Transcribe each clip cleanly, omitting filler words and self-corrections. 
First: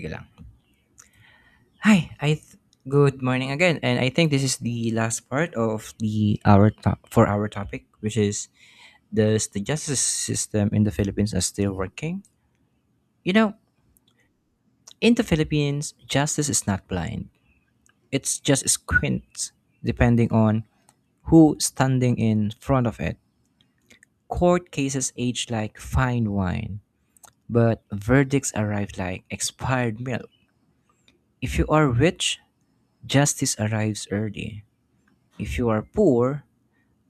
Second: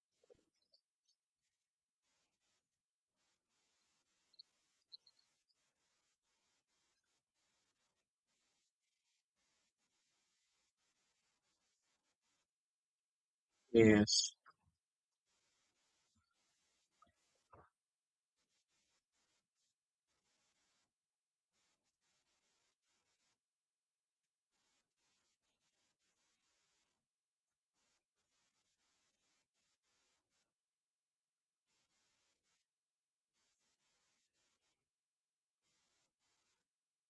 Sige lang. Hi, good morning again, and I think this is the last part of for our topic, which is, does the justice system in the Philippines are still working? You know, Yes. in the Philippines, justice is not blind; it's just squint, depending on who standing in front of it. Court cases age like fine wine, but verdicts arrive like expired milk. If you are rich, justice arrives early. If you are poor,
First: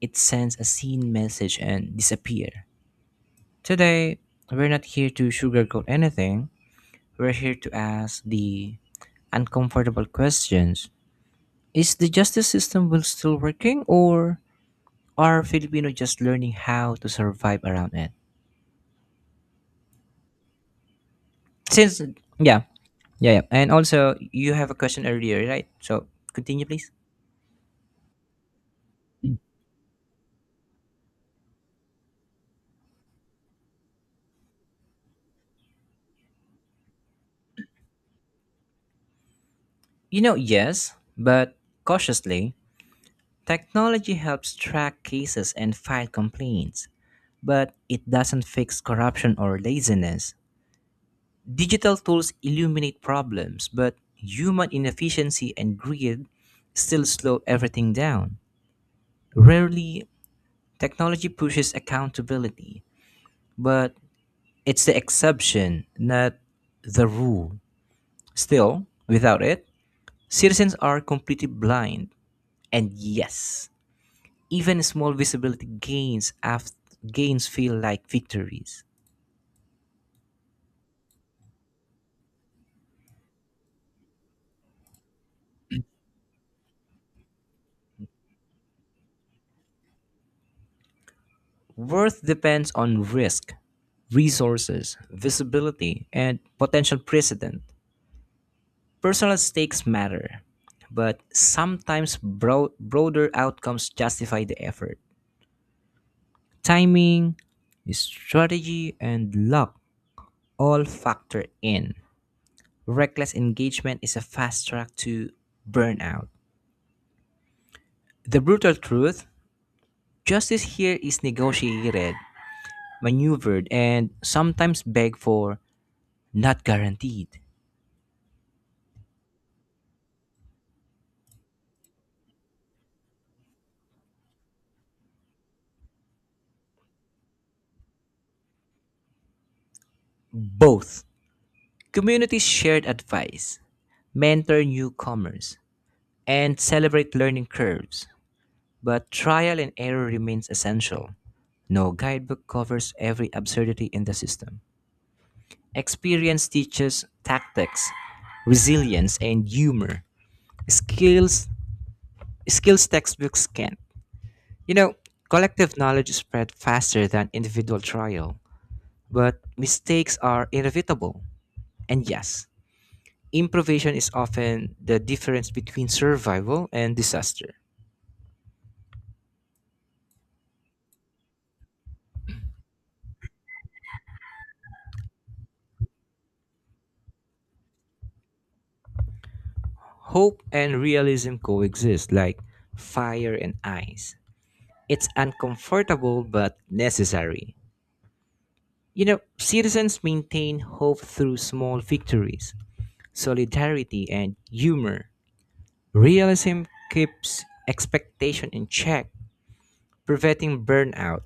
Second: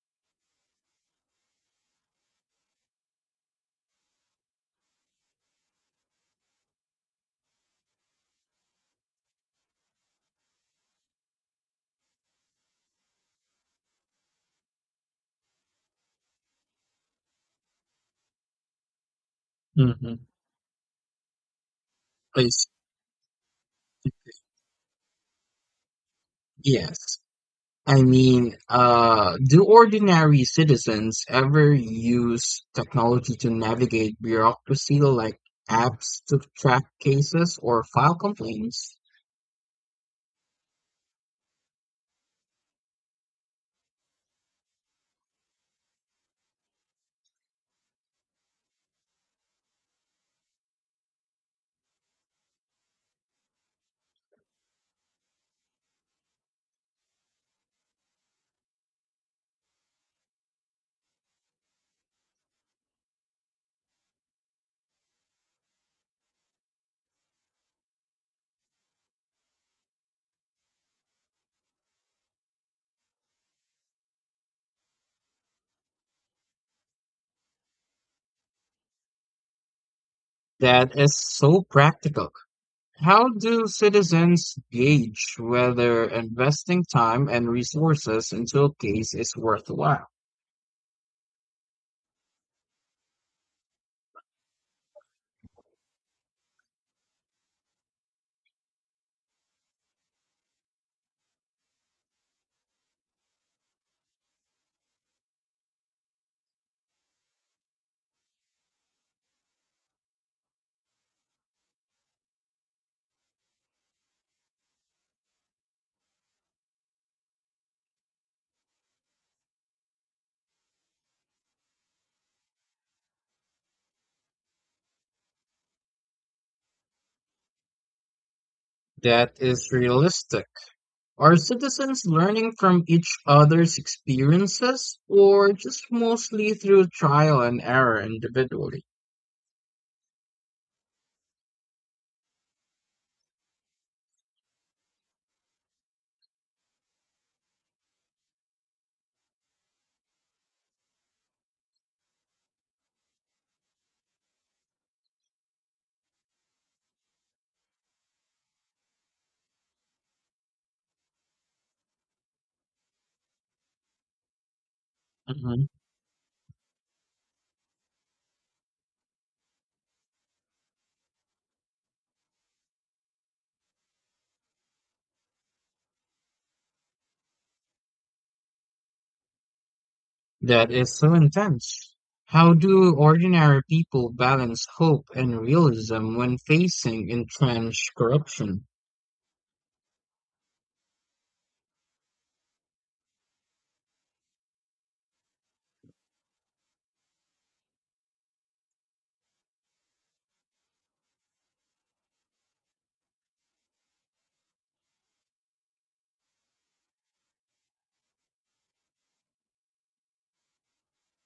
it sends a scene message and disappear. Today, we're not here to sugarcoat anything. We're here to ask the uncomfortable questions. Is the justice system will still working, or are Filipino just learning how to survive around it? Mhm. Since Yeah, Please. yeah, yeah. And also you have a question earlier, right? So continue please. Yes. I mean, do ordinary citizens ever use technology to navigate bureaucracy like apps to track cases or file complaints? You know, yes, but cautiously. Technology helps track cases and file complaints, but it doesn't fix corruption or laziness. Digital tools illuminate problems, but human inefficiency and greed still slow everything down. Rarely, technology pushes accountability, but it's the exception, not the rule. Still, without it, citizens are completely blind. And yes, even small visibility gains gains feel like victories. That is so practical. How do citizens gauge whether investing time and resources into a case is worthwhile? Worth depends on risk, resources, visibility, and potential precedent. Personal stakes matter, but sometimes broader outcomes justify the effort. Timing, strategy, and luck all factor in. Reckless engagement is a fast track to burnout. The brutal truth: justice here is negotiated, maneuvered, and sometimes begged for, not guaranteed. That is realistic. Are citizens learning from each other's experiences or just mostly through trial and error individually? Both communities shared advice, mentor newcomers, and celebrate learning curves. But trial and error remains essential. No guidebook covers every absurdity in the system. Experience teaches tactics, resilience, and humor. Skills skills textbooks can't. You know, Mhm. collective knowledge spread faster than individual trial, but mistakes are inevitable. And yes, improvisation is often the difference between survival and disaster. That is so intense. How do ordinary people balance hope and realism when facing entrenched corruption? Hope and realism coexist like fire and ice. It's uncomfortable but necessary. You know, citizens maintain hope through small victories, solidarity, and humor. Realism keeps expectation in check, preventing burnout.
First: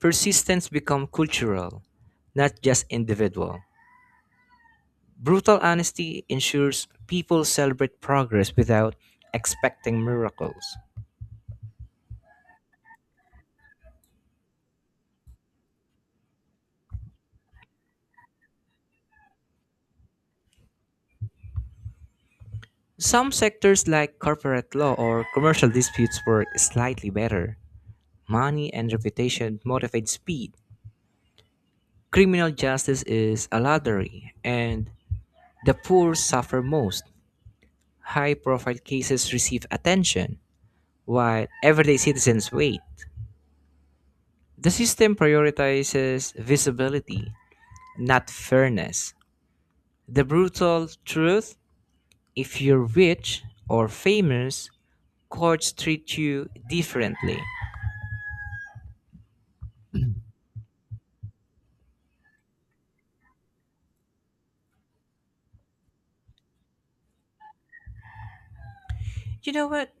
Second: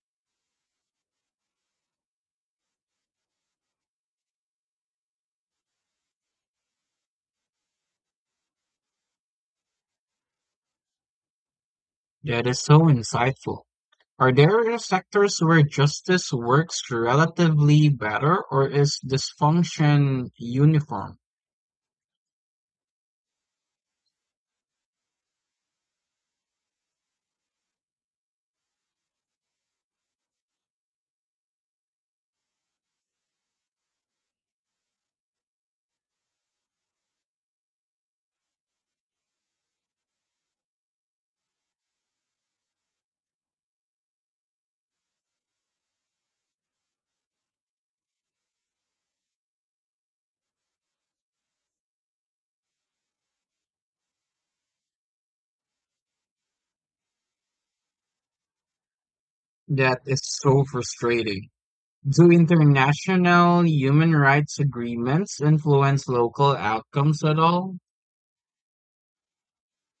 Persistence becomes cultural, not just individual. Brutal honesty ensures people celebrate progress without expecting miracles. That is so insightful. Are there sectors where justice works relatively better or is dysfunction uniform? Some sectors, like corporate law or commercial disputes, work slightly better. Money and reputation motivate speed. Criminal justice is a lottery, and the poor suffer most. High profile cases receive attention, while everyday citizens wait. The system prioritizes visibility, not fairness. The brutal truth: if you're rich or famous, courts treat you differently. That is so frustrating. Do international human rights agreements influence local outcomes at all? You know what?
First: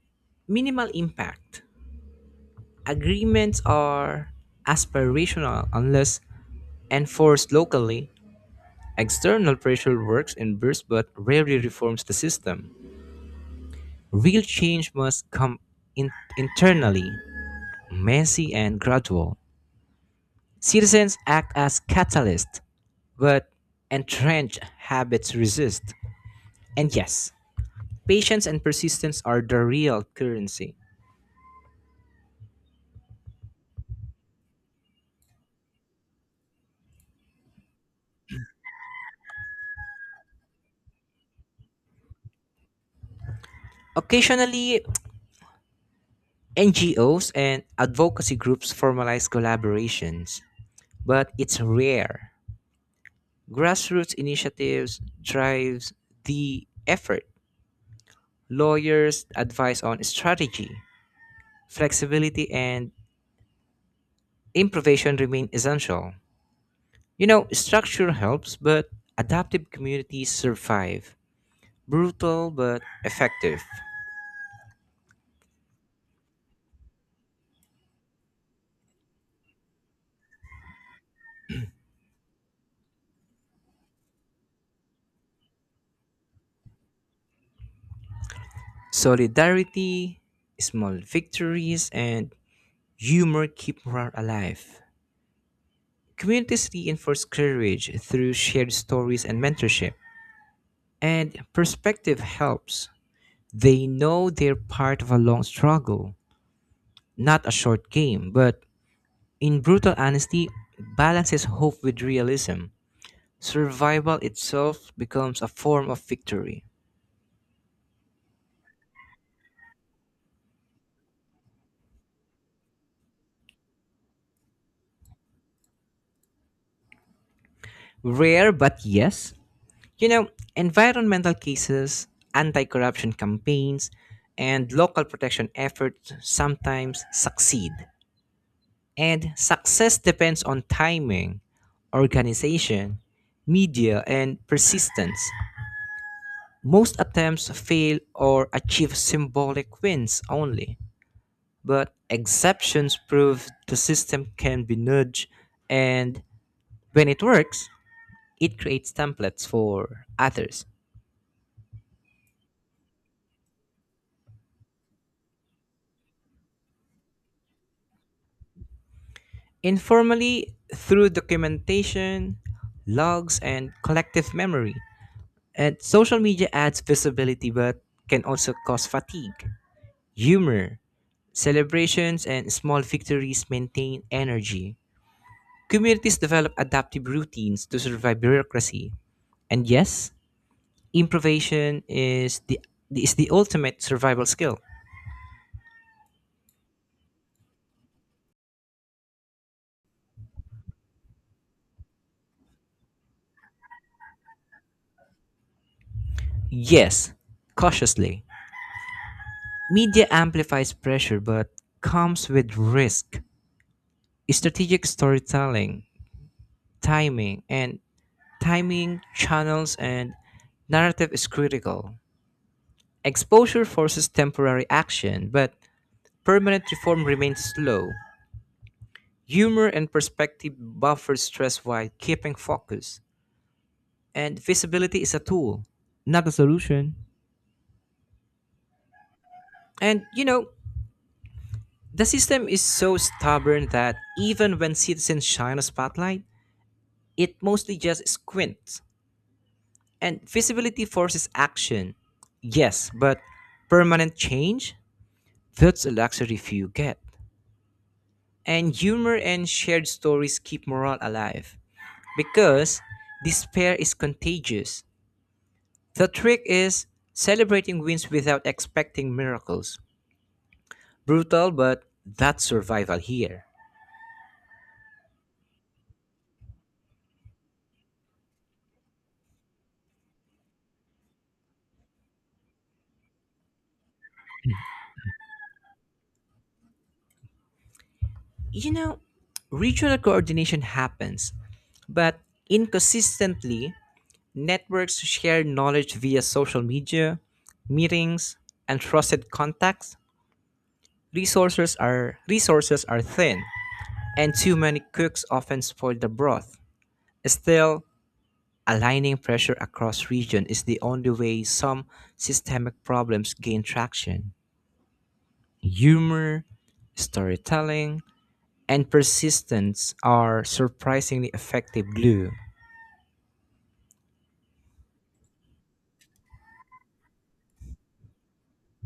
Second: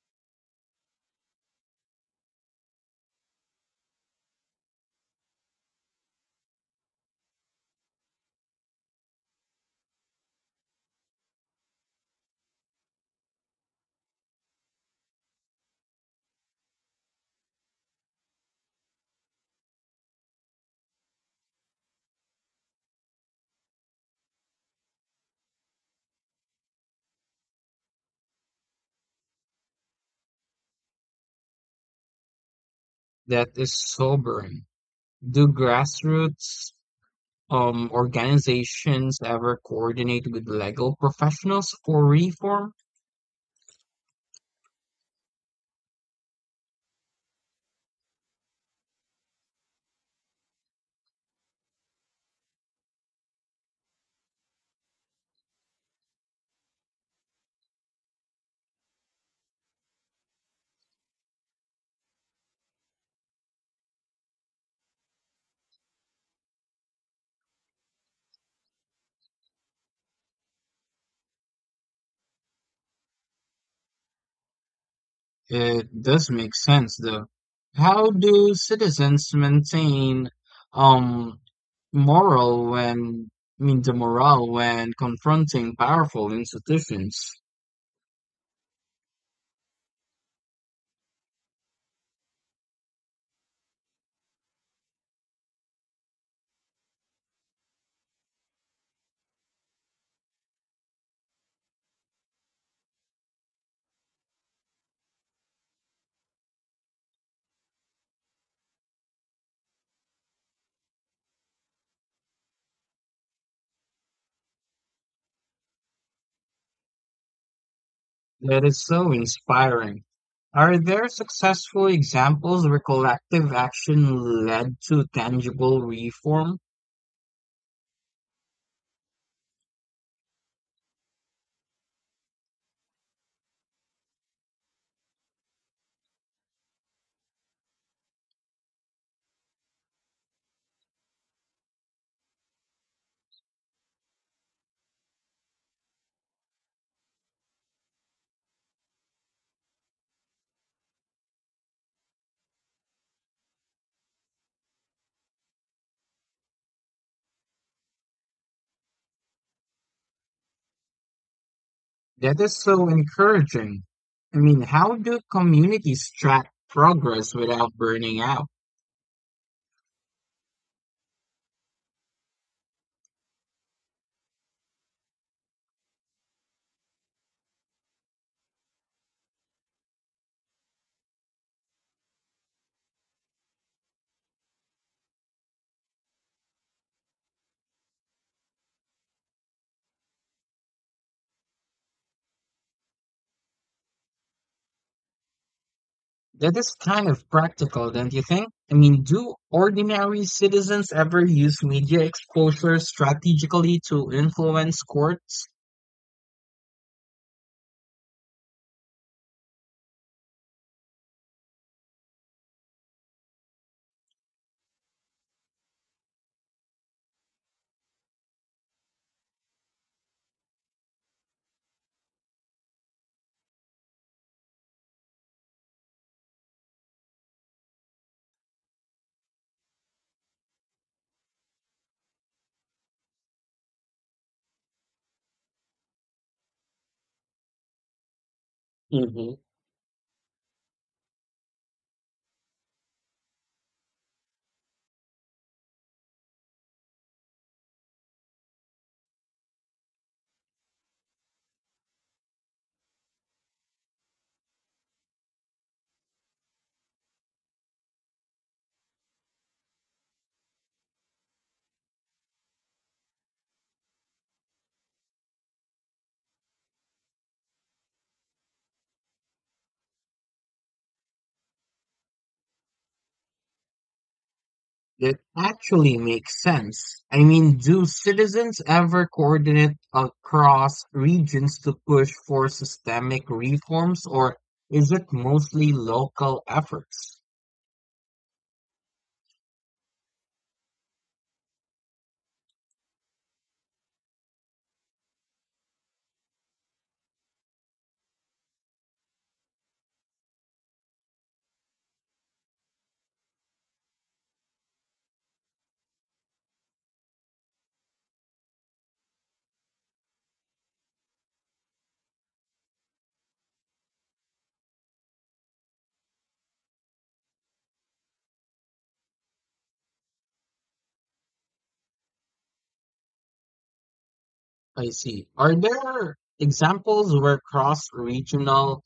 Minimal impact. Agreements are aspirational unless enforced locally. External pressure works in bursts but rarely reforms the system. Real change must come in- internally, messy and gradual. Citizens act as catalysts, but entrenched habits resist. And yes, patience and persistence are the real currency. That is sobering. Do grassroots organizations ever coordinate with legal professionals for reform? Occasionally, NGOs and advocacy groups formalize collaborations, but it's rare. Grassroots initiatives drives the effort. Lawyers advise on strategy, flexibility, and improvisation remain essential. You know, structure helps, but adaptive communities survive. Brutal but effective. It does make sense, though. How do citizens maintain um, moral I mean, the morale when confronting powerful institutions? Solidarity, small victories, and humor keep morale alive. Communities reinforce courage through shared stories and mentorship, and perspective helps. They know they're part of a long struggle, not a short game, but in brutal honesty, balances hope with realism. Survival itself becomes a form of victory. That is so inspiring. Are there successful examples where collective action led to tangible reform? Rare, but yes. You know, environmental cases, anti corruption campaigns, and local protection efforts sometimes succeed. And success depends on timing, organization, media, and persistence. Most attempts fail or achieve symbolic wins only, but exceptions prove the system can be nudged, and when it works, it creates templates for others. That is so encouraging. I mean, how do communities track progress without burning out? Informally through documentation, logs, and collective memory. And social media adds visibility but can also cause fatigue. Humor, celebrations, and small victories maintain energy. Communities develop adaptive routines to survive bureaucracy. And yes, improvisation is the ultimate survival skill. That is kind of practical, don't you think? I mean, do ordinary citizens ever use media exposure strategically to influence courts? Yes, cautiously. Media amplifies pressure but comes with risk. Strategic storytelling, timing, and timing channels and narrative is critical. Exposure forces temporary action, but permanent reform remains slow. Humor and perspective buffer stress while keeping focus. And visibility is a tool, not a solution. Mhm. And you know, the system is so stubborn that even when citizens shine a spotlight, it mostly just squints. And visibility forces action. Yes, but permanent change? That's a luxury few get. And humor and shared stories keep morale alive because despair is contagious. The trick is celebrating wins without expecting miracles. Brutal, but that's survival here. That actually makes sense. I mean, do citizens ever coordinate across regions to push for systemic reforms, or is it mostly local efforts? You know, regional coordination happens, but inconsistently. Networks share knowledge via social media, meetings, and trusted contacts. Resources are thin, and too many cooks often spoil the broth. Still, aligning pressure across region is the only way some systemic problems gain traction. Humor, storytelling, and persistence are surprisingly effective glue. I see. Are there examples where cross-regional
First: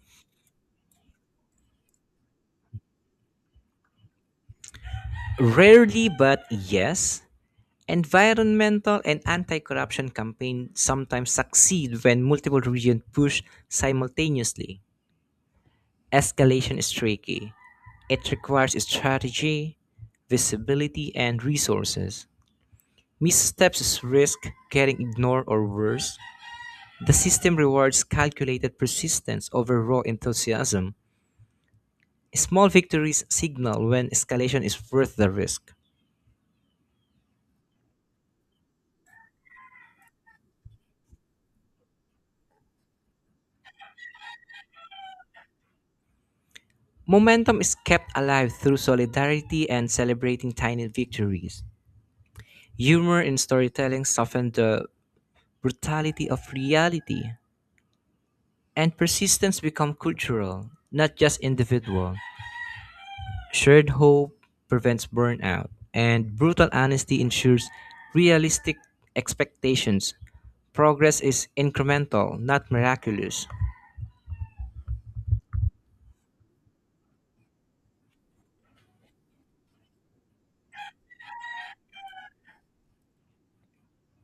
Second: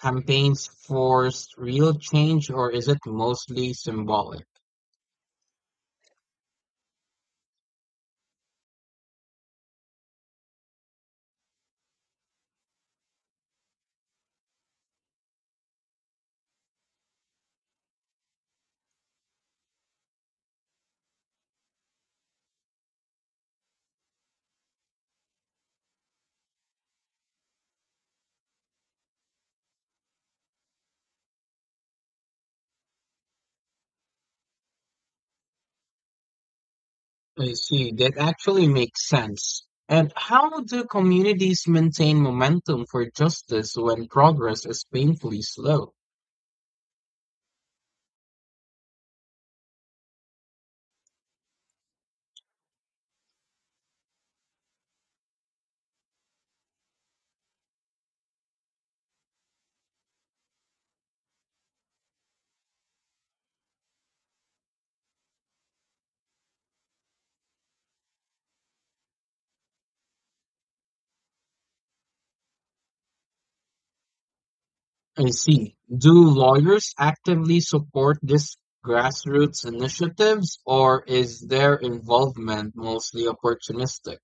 campaigns forced real change, or is it mostly symbolic? Rarely, but yes. Environmental and anti corruption campaigns sometimes succeed when multiple regions push simultaneously. Escalation is tricky, it requires strategy, visibility, and resources. Missteps risk getting ignored or worse. The system rewards calculated persistence over raw enthusiasm. Small victories signal when escalation is worth the risk. I see. That actually makes sense. And how do communities maintain momentum for justice when progress is painfully slow? Momentum is kept alive through solidarity and celebrating tiny victories. Humor in storytelling softened the brutality of reality, and persistence become cultural, not just individual. Shared hope prevents burnout, and brutal honesty ensures realistic expectations. Progress is incremental, not miraculous. I see. Do lawyers actively support these grassroots initiatives, or is their involvement mostly opportunistic?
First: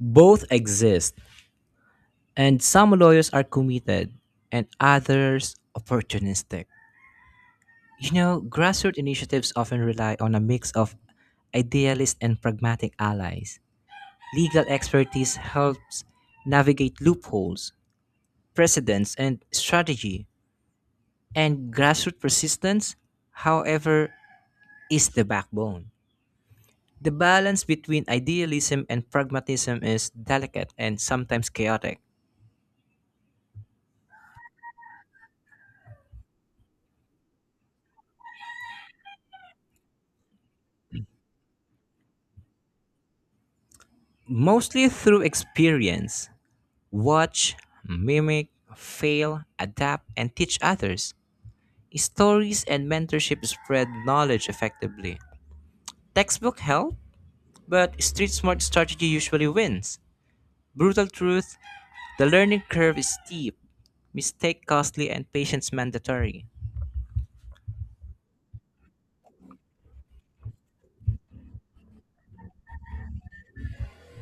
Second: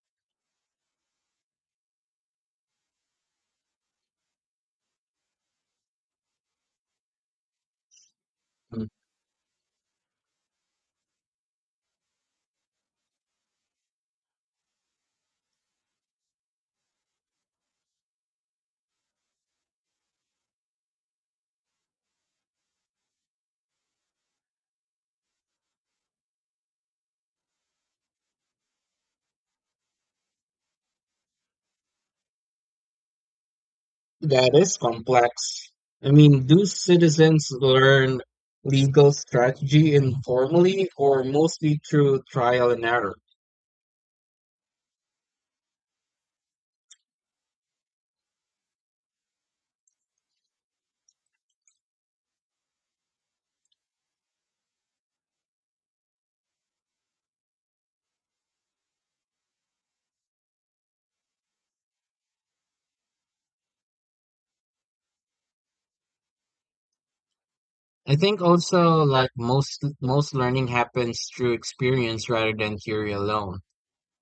Both exist, and some lawyers are committed, and others opportunistic. You know, Mm, grassroots initiatives often rely on a mix of idealist and pragmatic allies. Legal expertise helps navigate loopholes, precedents, and strategy. And grassroots persistence, however, is the backbone. The balance between idealism and pragmatism is delicate and sometimes chaotic, That is complex. I mean, do citizens learn legal strategy informally or mostly through trial and error? mostly through experience. Watch, mimic, fail, adapt, and teach others. Stories and mentorship spread knowledge effectively. Textbook help, but street smart strategy usually wins. Brutal truth, the learning curve is steep, mistake costly and patience mandatory. I think also, like, most learning happens through experience rather than theory alone.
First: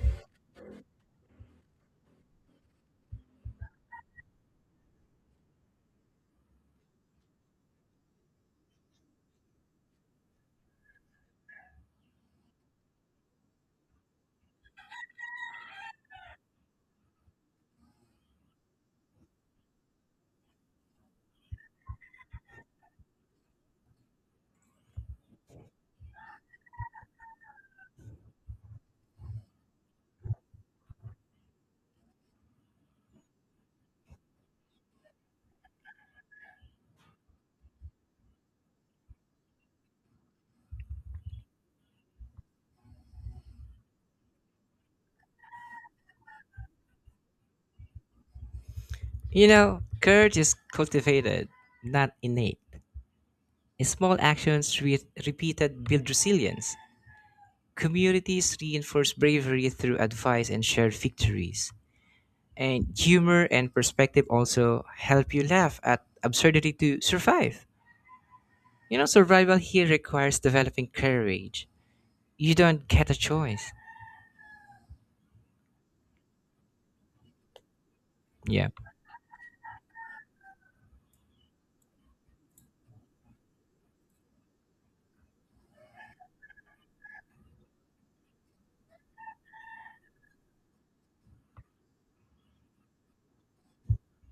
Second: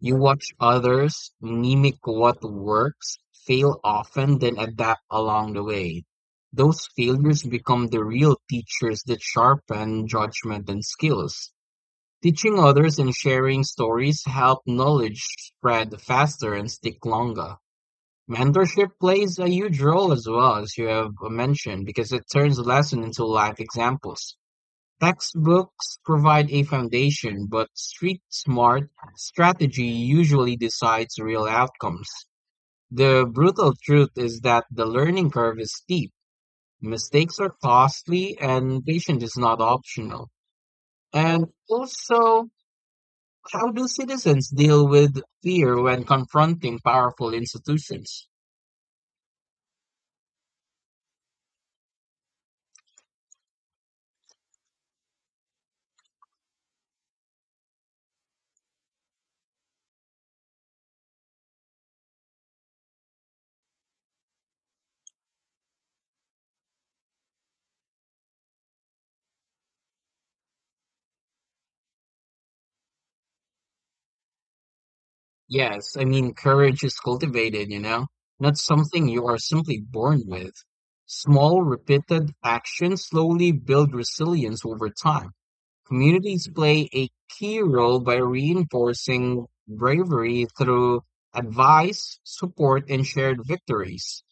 You watch others, mimic what works, fail often, then adapt along the way. Those failures become the real teachers that sharpen judgment and skills. Teaching others and sharing stories help knowledge spread faster and stick longer. Mentorship plays a huge role as well, as you have mentioned, because it turns lesson into life examples. Textbooks provide a foundation, but street smart strategy usually decides real outcomes. The brutal truth is that the learning curve is steep, mistakes are costly, and patience is not optional. And also, how do citizens deal with fear when confronting powerful institutions? You know, courage is cultivated, not innate. Small actions with repeated build resilience. Communities reinforce bravery through advice and shared victories. And humor and perspective also help you laugh at absurdity to survive. You know, survival here requires developing courage. You don't get a choice. Yes, I mean, courage is cultivated, not Yeah. something you are simply born with. Small, repeated actions slowly build resilience over time. Communities play a key role by reinforcing bravery through advice, support, and shared victories.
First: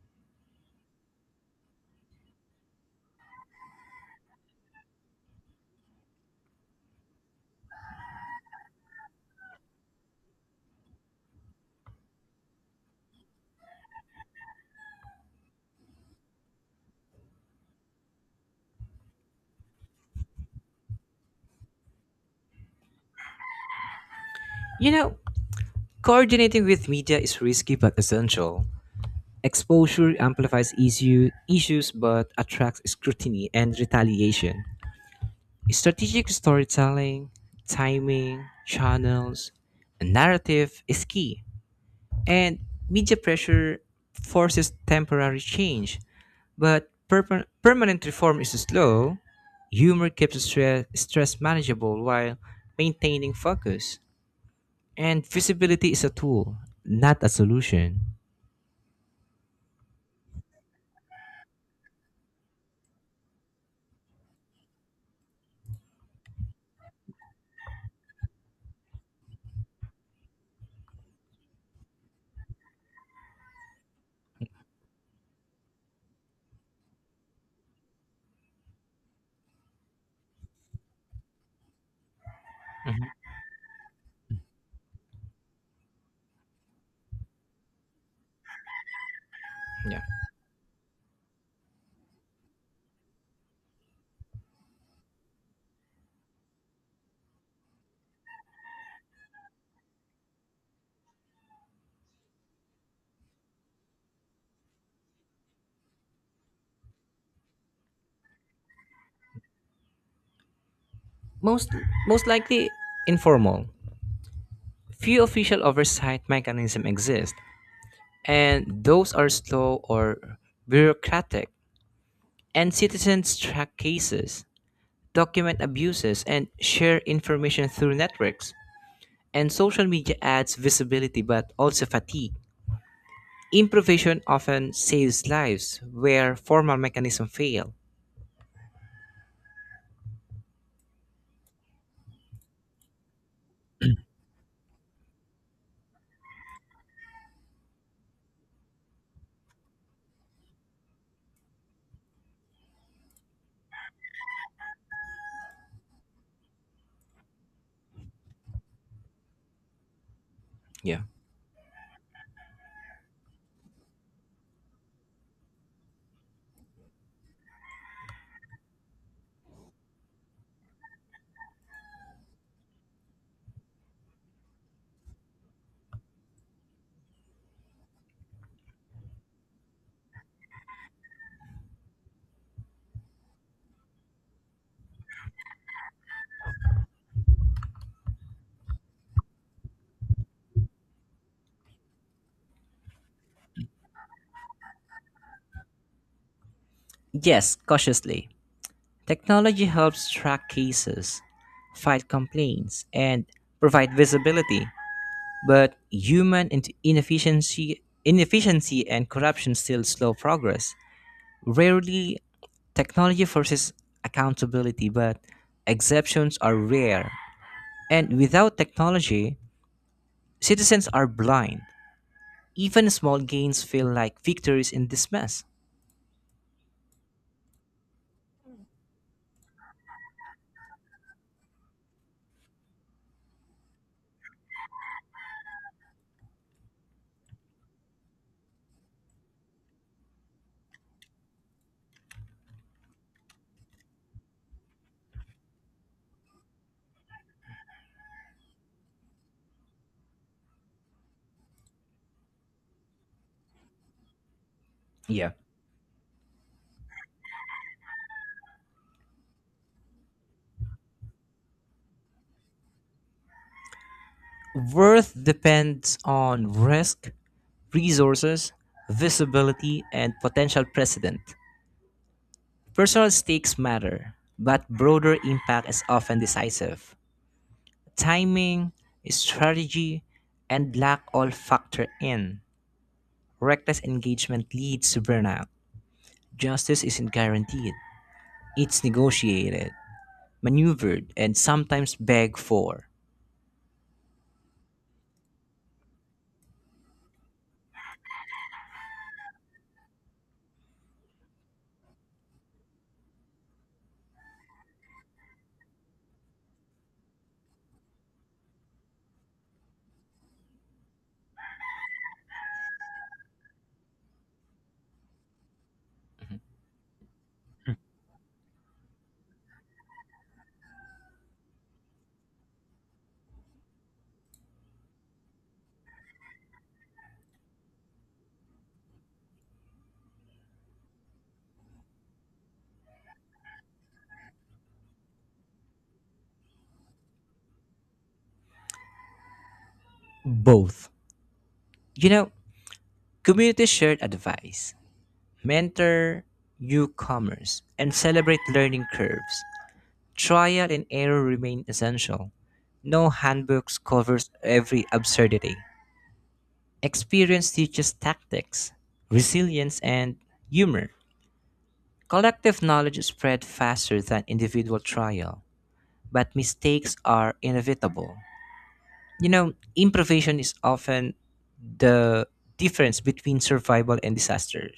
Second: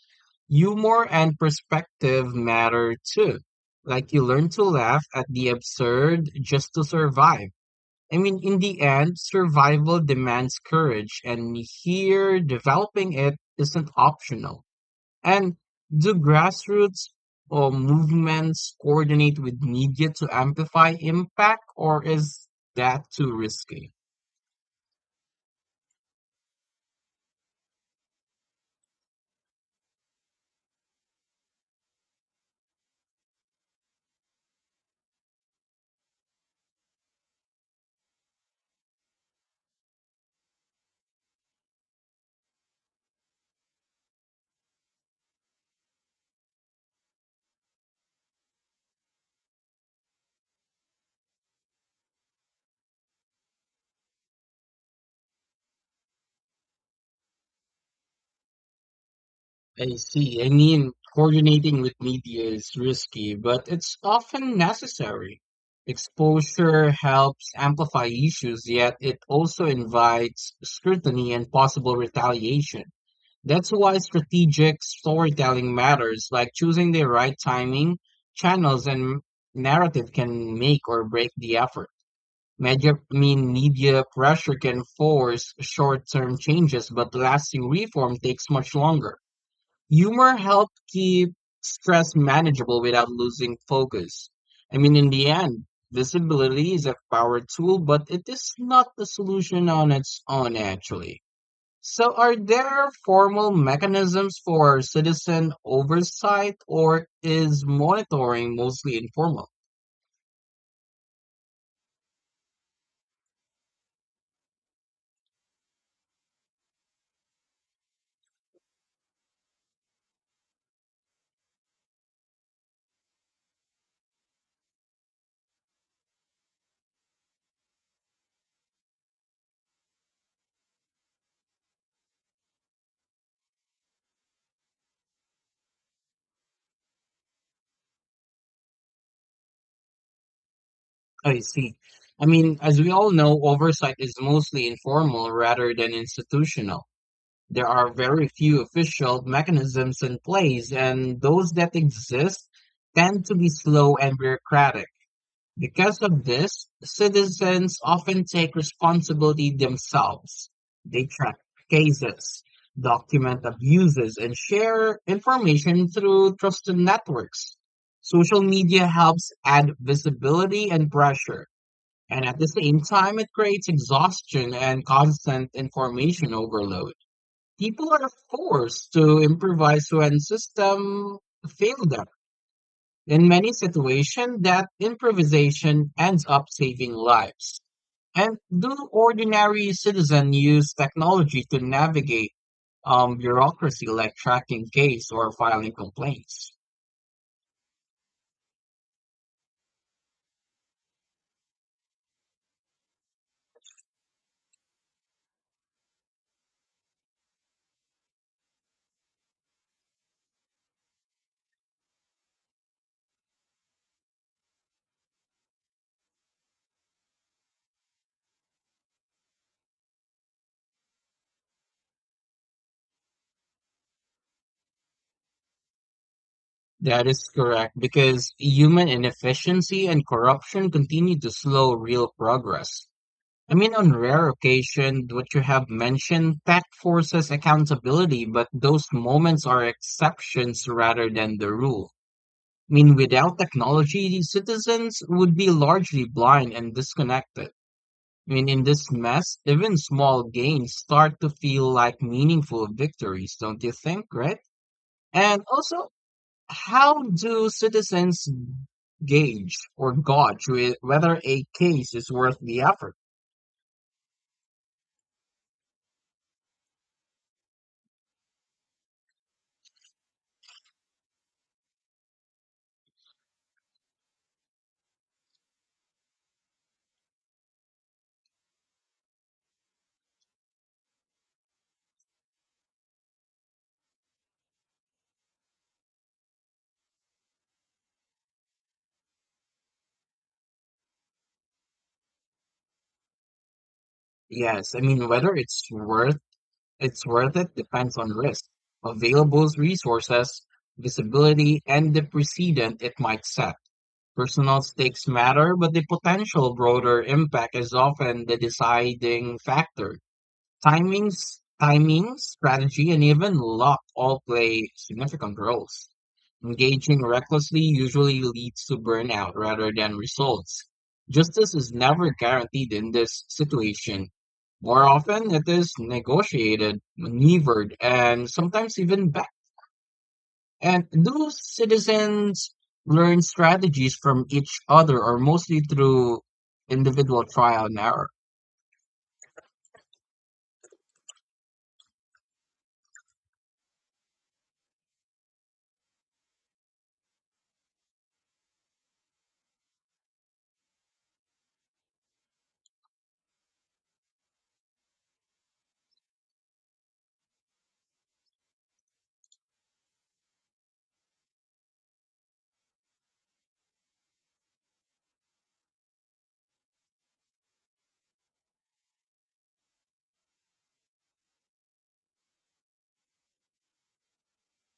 Humor and perspective matter too. Like, you learn to laugh at the absurd just to survive. I mean, in the end, survival demands courage, and here developing it isn't optional. And do grassroots or movements coordinate with media to amplify impact, or is that too risky? You know, coordinating with media is risky but essential. Exposure amplifies issues but attracts scrutiny and retaliation. Strategic storytelling, timing, channels, and narrative is key. And media pressure forces temporary change, but permanent reform is slow. Humor keeps stress manageable while maintaining focus. And visibility is a tool, not a solution. I see. I mean, coordinating with media is risky, but it's often necessary. Exposure helps amplify issues, yet it also invites scrutiny and possible retaliation. That's why strategic storytelling matters, like choosing the right timing, channels, and narrative can make or break the effort. Mhm. I mean, media pressure can force short-term changes, but lasting reform takes much longer. Yeah. Humor helps keep stress manageable without losing focus. I mean, in the end, visibility is a power tool, but it is not the solution on its own, actually. So are there formal mechanisms for citizen oversight, or is monitoring mostly informal? Most, most likely informal. Few official oversight mechanisms exist, and those are slow or bureaucratic. And citizens track cases, document abuses, and share information through networks. And social media adds visibility but also fatigue. Improvisation often saves lives where formal mechanisms fail. I see. I mean, as we all know, oversight is mostly informal rather than institutional. There are very few official mechanisms in place, and those that exist tend to be slow and bureaucratic. Because of this, citizens often take responsibility themselves. Yeah. They track cases, document abuses, and share information through trusted networks. Social media helps add visibility and pressure, and at the same time, it creates exhaustion and constant information overload. People are forced to improvise when system fail them. In many situations, that improvisation ends up saving lives. And do ordinary citizens use technology to navigate bureaucracy like tracking case or filing complaints? Yes, cautiously. Technology helps track cases, fight complaints, and provide visibility, but human inefficiency and corruption still slow progress. Rarely, technology forces accountability, but exceptions are rare. And without technology, citizens are blind. Even small gains feel like victories in this mess. That is correct, because human inefficiency and corruption continue to slow real progress. I mean, on rare occasion, what you have mentioned, tech forces accountability, but those moments are exceptions rather than the rule. I mean, without technology, the citizens would be largely blind and disconnected. I mean, in this mess, even small gains start to feel like meaningful victories, don't you think, right? Yeah. And also, how do citizens gauge or gauge whe- whether a case is worth the effort? Worth depends on risk, resources, visibility, and potential precedent. Personal stakes matter, but broader impact is often decisive. Timing, strategy, and luck all factor in. Reckless engagement leads to burnout. Justice isn't guaranteed, it's negotiated, maneuvered, and sometimes begged for. Yes, I mean, whether it's worth it's worth it depends on risk, available resources, visibility, and the precedent it might set. Personal stakes matter, but the potential broader impact is often the deciding factor. Timing, strategy, and even luck all play significant roles. Engaging recklessly usually leads to burnout rather than results. Justice is never guaranteed in this situation. More often, it is negotiated, maneuvered, and sometimes even back. And do citizens learn strategies from each other or mostly through individual trial and error? Both. You know, community shared advice, mentor newcomers, and celebrate learning curves. Trial and error remain essential. No handbooks covers every absurdity. Experience teaches tactics, resilience, and humor. Collective knowledge is spread faster than individual trial, but mistakes are inevitable. You know, improvisation is often the difference between survival and disaster.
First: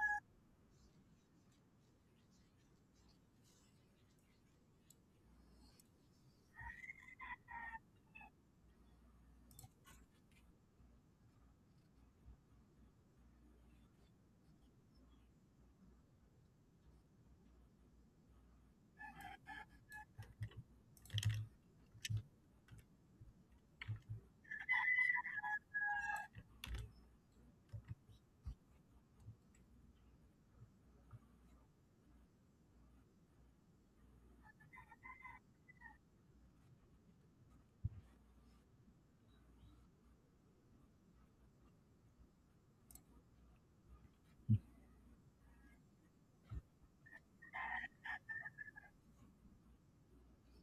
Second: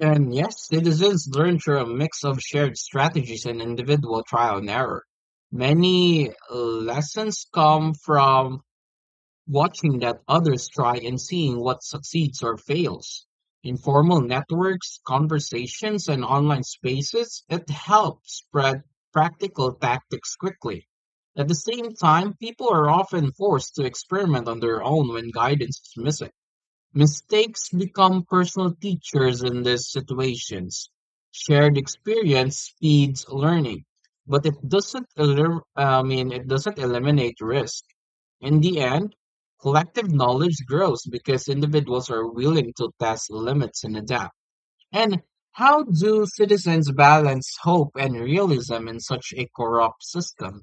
And yes, citizens learn through a mix of shared strategies and individual trial and error. Many lessons come from watching that others try and seeing what succeeds or fails. Informal networks, conversations, and online spaces, it helps spread practical tactics quickly. At the same time, people are often forced to experiment on their own when guidance is missing. Mistakes become personal teachers in these situations. Shared experience speeds learning, but it doesn't elim- I mean, it doesn't eliminate risk. In the end, collective knowledge grows because individuals are willing to test limits and adapt. And how do citizens balance hope and realism in such a corrupt system?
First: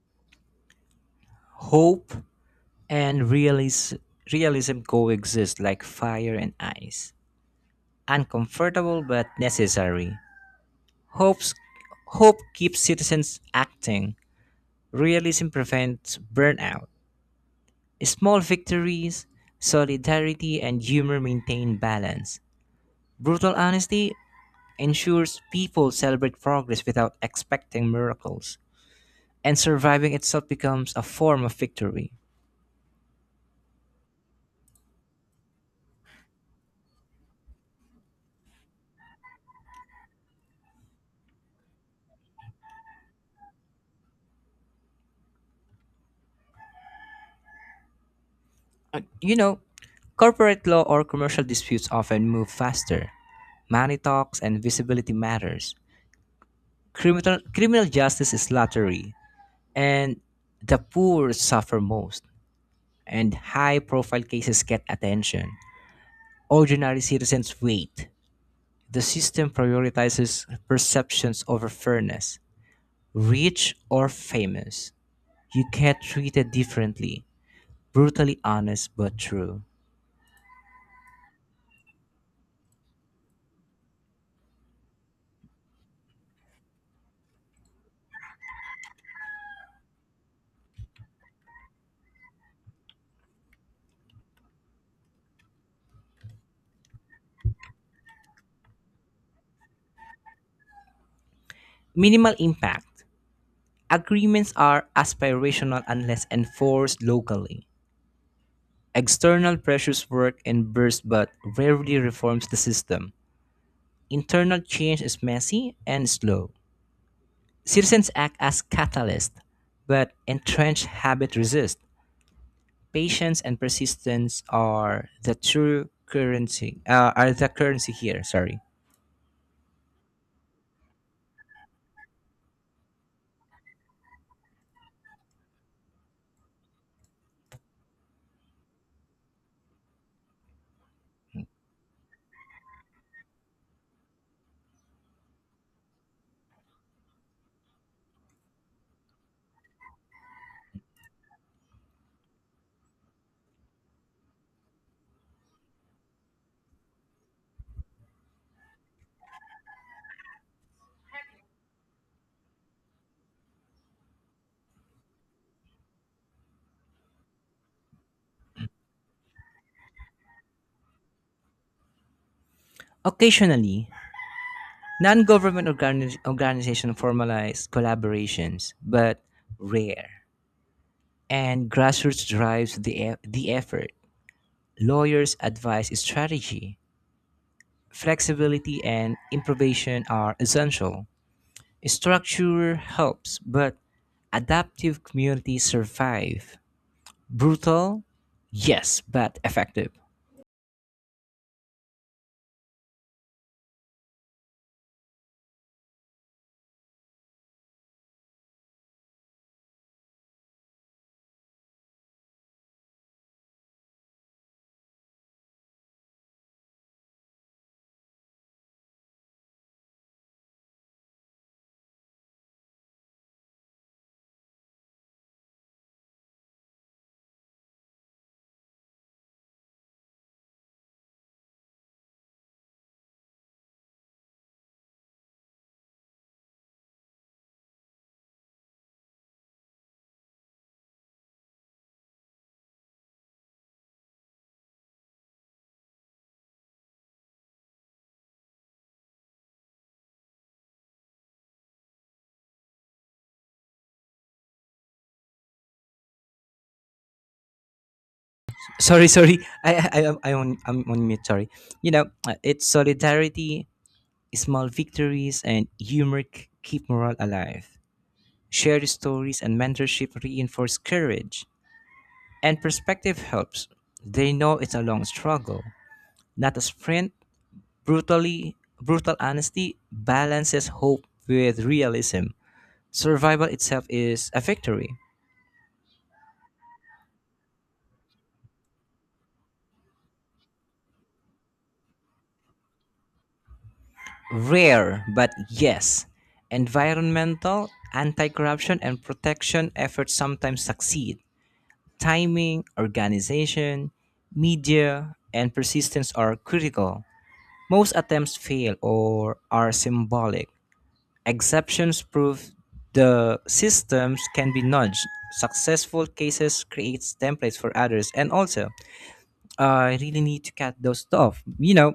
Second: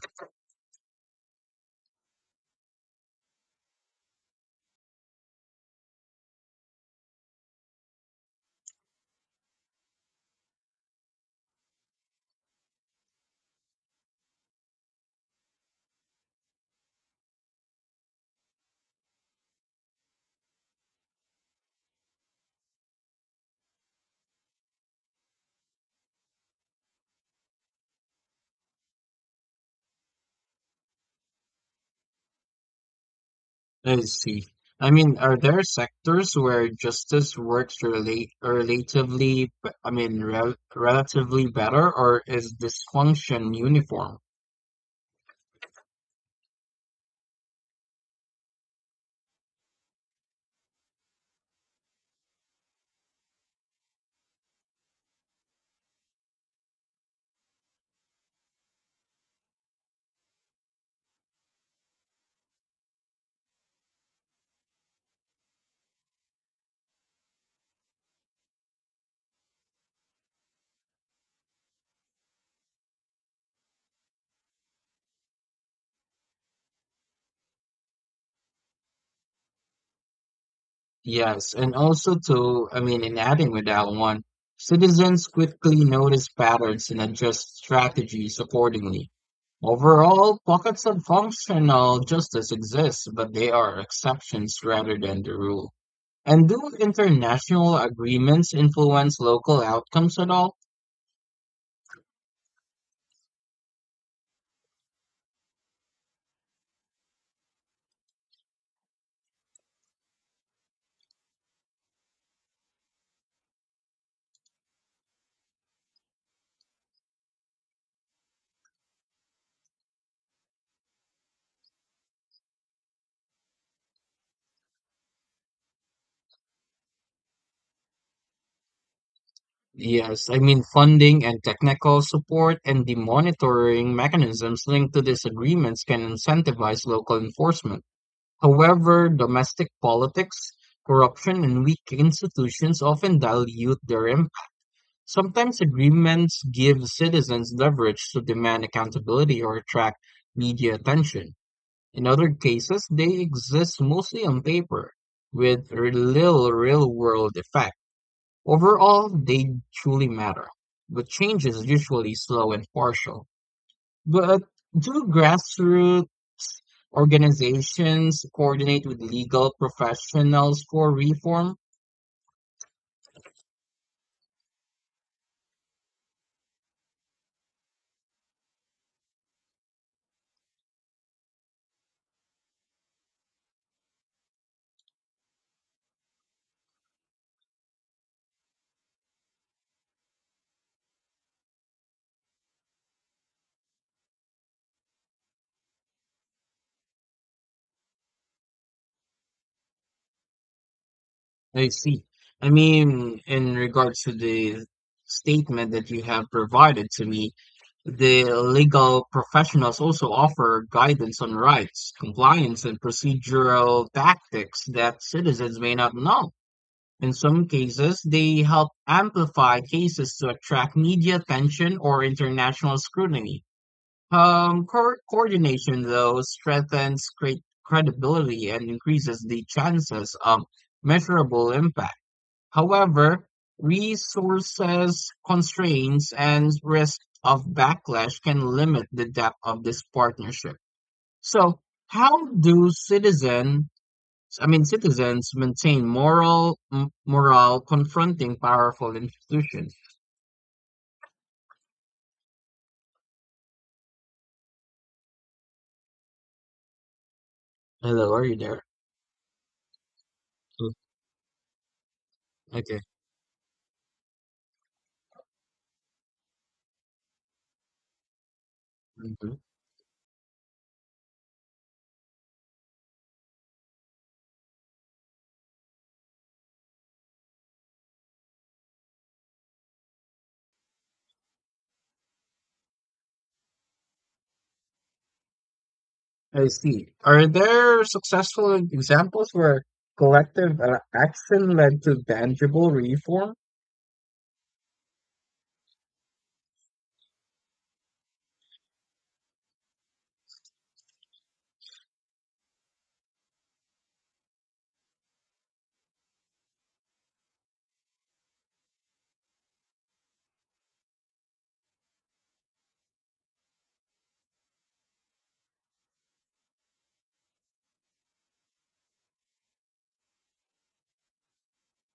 Hope and realism coexist like fire and ice. Uncomfortable but necessary. Hope's, hope keeps citizens acting. Realism prevents burnout. Small victories, solidarity, and humor maintain balance. Brutal honesty ensures people celebrate progress without expecting miracles. And surviving itself becomes a form of victory. I see. I mean, are there sectors where justice works I mean, relatively better, or is dysfunction uniform? You know, corporate law or commercial disputes often move faster. Money talks and visibility matters. Criminal justice is lottery, and the poor suffer most, and high profile cases get attention. Ordinary citizens wait. The system prioritizes perceptions over fairness. Rich or famous, you get treated differently. Brutally honest but true. Yes, and also to, I mean, in adding with that one, citizens quickly notice patterns and adjust strategies accordingly. Overall, pockets of functional justice exist, but they are exceptions rather than the rule. And do international agreements influence local outcomes at all? Minimal impact. Agreements are aspirational unless enforced locally. External pressures work in bursts but rarely reforms the system. Internal change is messy and slow. Citizens act as catalysts, but entrenched habit resist. Patience and persistence are the true currency. Are the currency here? Sorry. Yes, I mean, funding and technical support and the monitoring mechanisms linked to these agreements can incentivize local enforcement. However, domestic politics, corruption, and weak institutions often dilute their impact. Sometimes agreements give citizens leverage to demand accountability or attract media attention. In other cases, they exist mostly on paper with little real-world effect. Overall, they truly matter, but change is usually slow and partial. But do grassroots organizations coordinate with legal professionals for reform? Occasionally, non-government organizations formalize collaborations, but rare. And grassroots drives the effort. Lawyers advise strategy. Flexibility and improvisation are essential. Structure helps, but adaptive communities survive. Brutal? Yes, but effective. I see. I mean, in regards to the statement that you have provided to me, the legal professionals also offer guidance on rights, compliance, and procedural tactics that citizens may not know. In some cases, they help amplify cases to attract media attention or international scrutiny. Coordination, though, strengthens credibility and increases the chances of measurable impact. However, resources, constraints, and risk of backlash can limit the depth of this partnership. So, how do citizen I mean, citizens maintain morale confronting powerful institutions. Hello, are you there? Sorry, sorry. I, I, I'm, I'm, on, Oh. I'm on mute, sorry. You know, it's Okay. solidarity, small victories, and humor keep morale alive. Shared Mhm. stories and mentorship reinforce courage, and perspective helps. They know it's a long struggle, not a sprint. Brutal honesty balances hope with realism. Survival itself is a victory. I see. Are there successful examples where collective action led to tangible reform? Rare, but yes. Environmental, anti corruption, and protection efforts sometimes succeed. Timing, organization, media, and persistence are critical. Most attempts fail or are symbolic. Exceptions prove the systems can be nudged. Successful cases creates templates for others. And also, I really need to cut those off. You know,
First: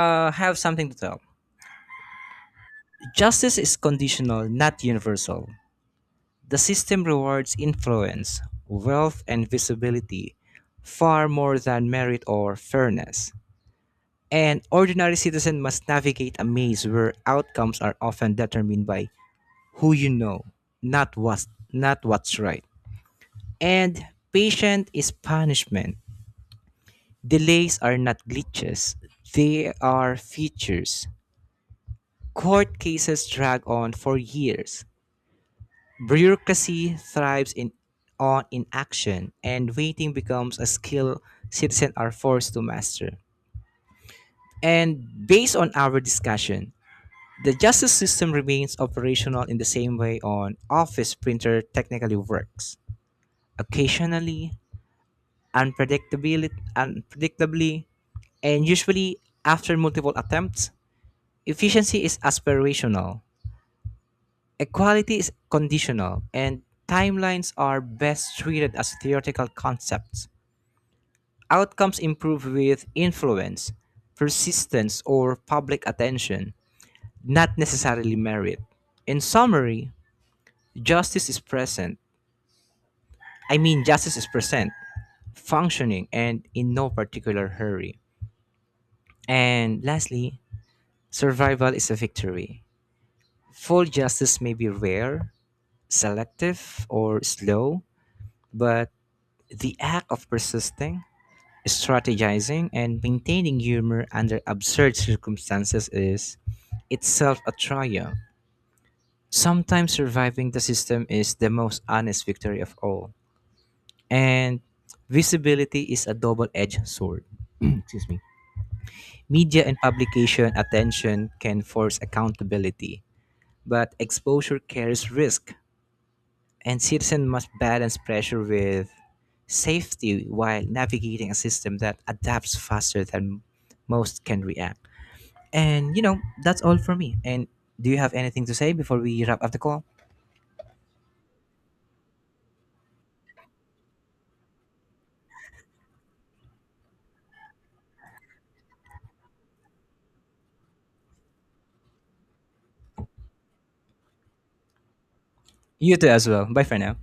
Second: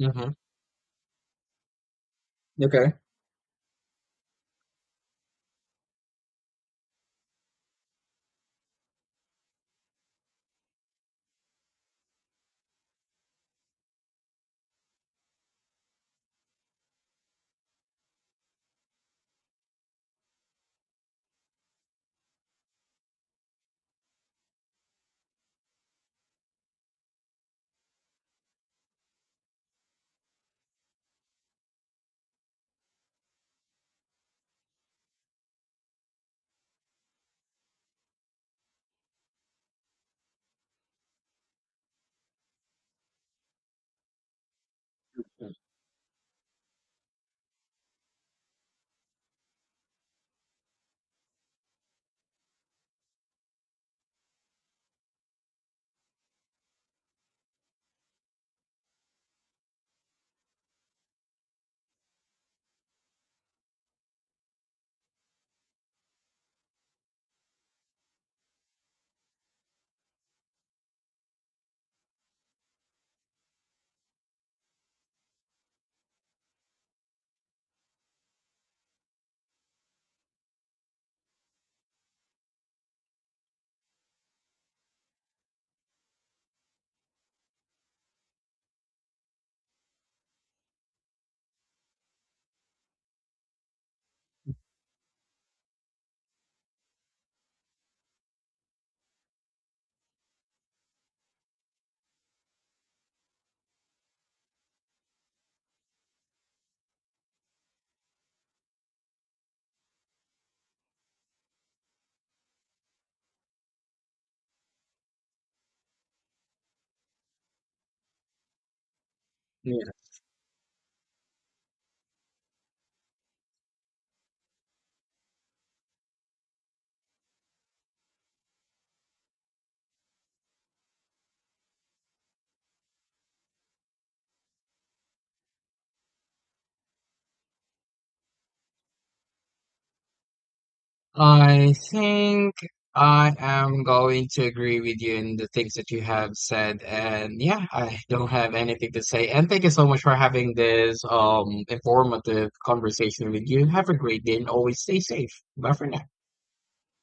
Mm-hmm. have something to tell. Okay. Justice is conditional, not universal. The system rewards influence, wealth, and visibility far more than merit or fairness. An ordinary citizen must navigate a maze where outcomes are often determined by who you know, not what's right. And patient is punishment. Delays are not glitches, they are features. Court cases drag on for years. Bureaucracy thrives in, on inaction, and waiting becomes a skill citizens are forced to master. And based on our discussion, the justice system remains operational in the same way an office printer technically works. Occasionally, unpredictably, and usually after multiple attempts. Efficiency is aspirational, equality is conditional, and timelines are best treated as theoretical concepts. Outcomes improve with influence, persistence, or public attention, not necessarily merit. In summary, justice is present. I mean, justice is present, functioning, and in no particular hurry. And lastly, survival is a victory. Full justice may be rare, selective, or slow, but the act of persisting, strategizing, and maintaining humor under absurd circumstances is itself a triumph. Sometimes surviving the system is the most honest victory of all. And visibility is a double edged sword. Excuse me. Media and publication attention can force accountability, but exposure carries risk, and citizens must balance pressure with safety while navigating a system that adapts faster than most can react. And you know, that's all for me. And do you have anything to say before we wrap up the call? I think I am going to agree with you in the things that you have said. And yeah, I don't have anything to say. And thank you so much for having this informative conversation with you. Have a great day and always stay safe. Bye for You now. too as well. Bye for now.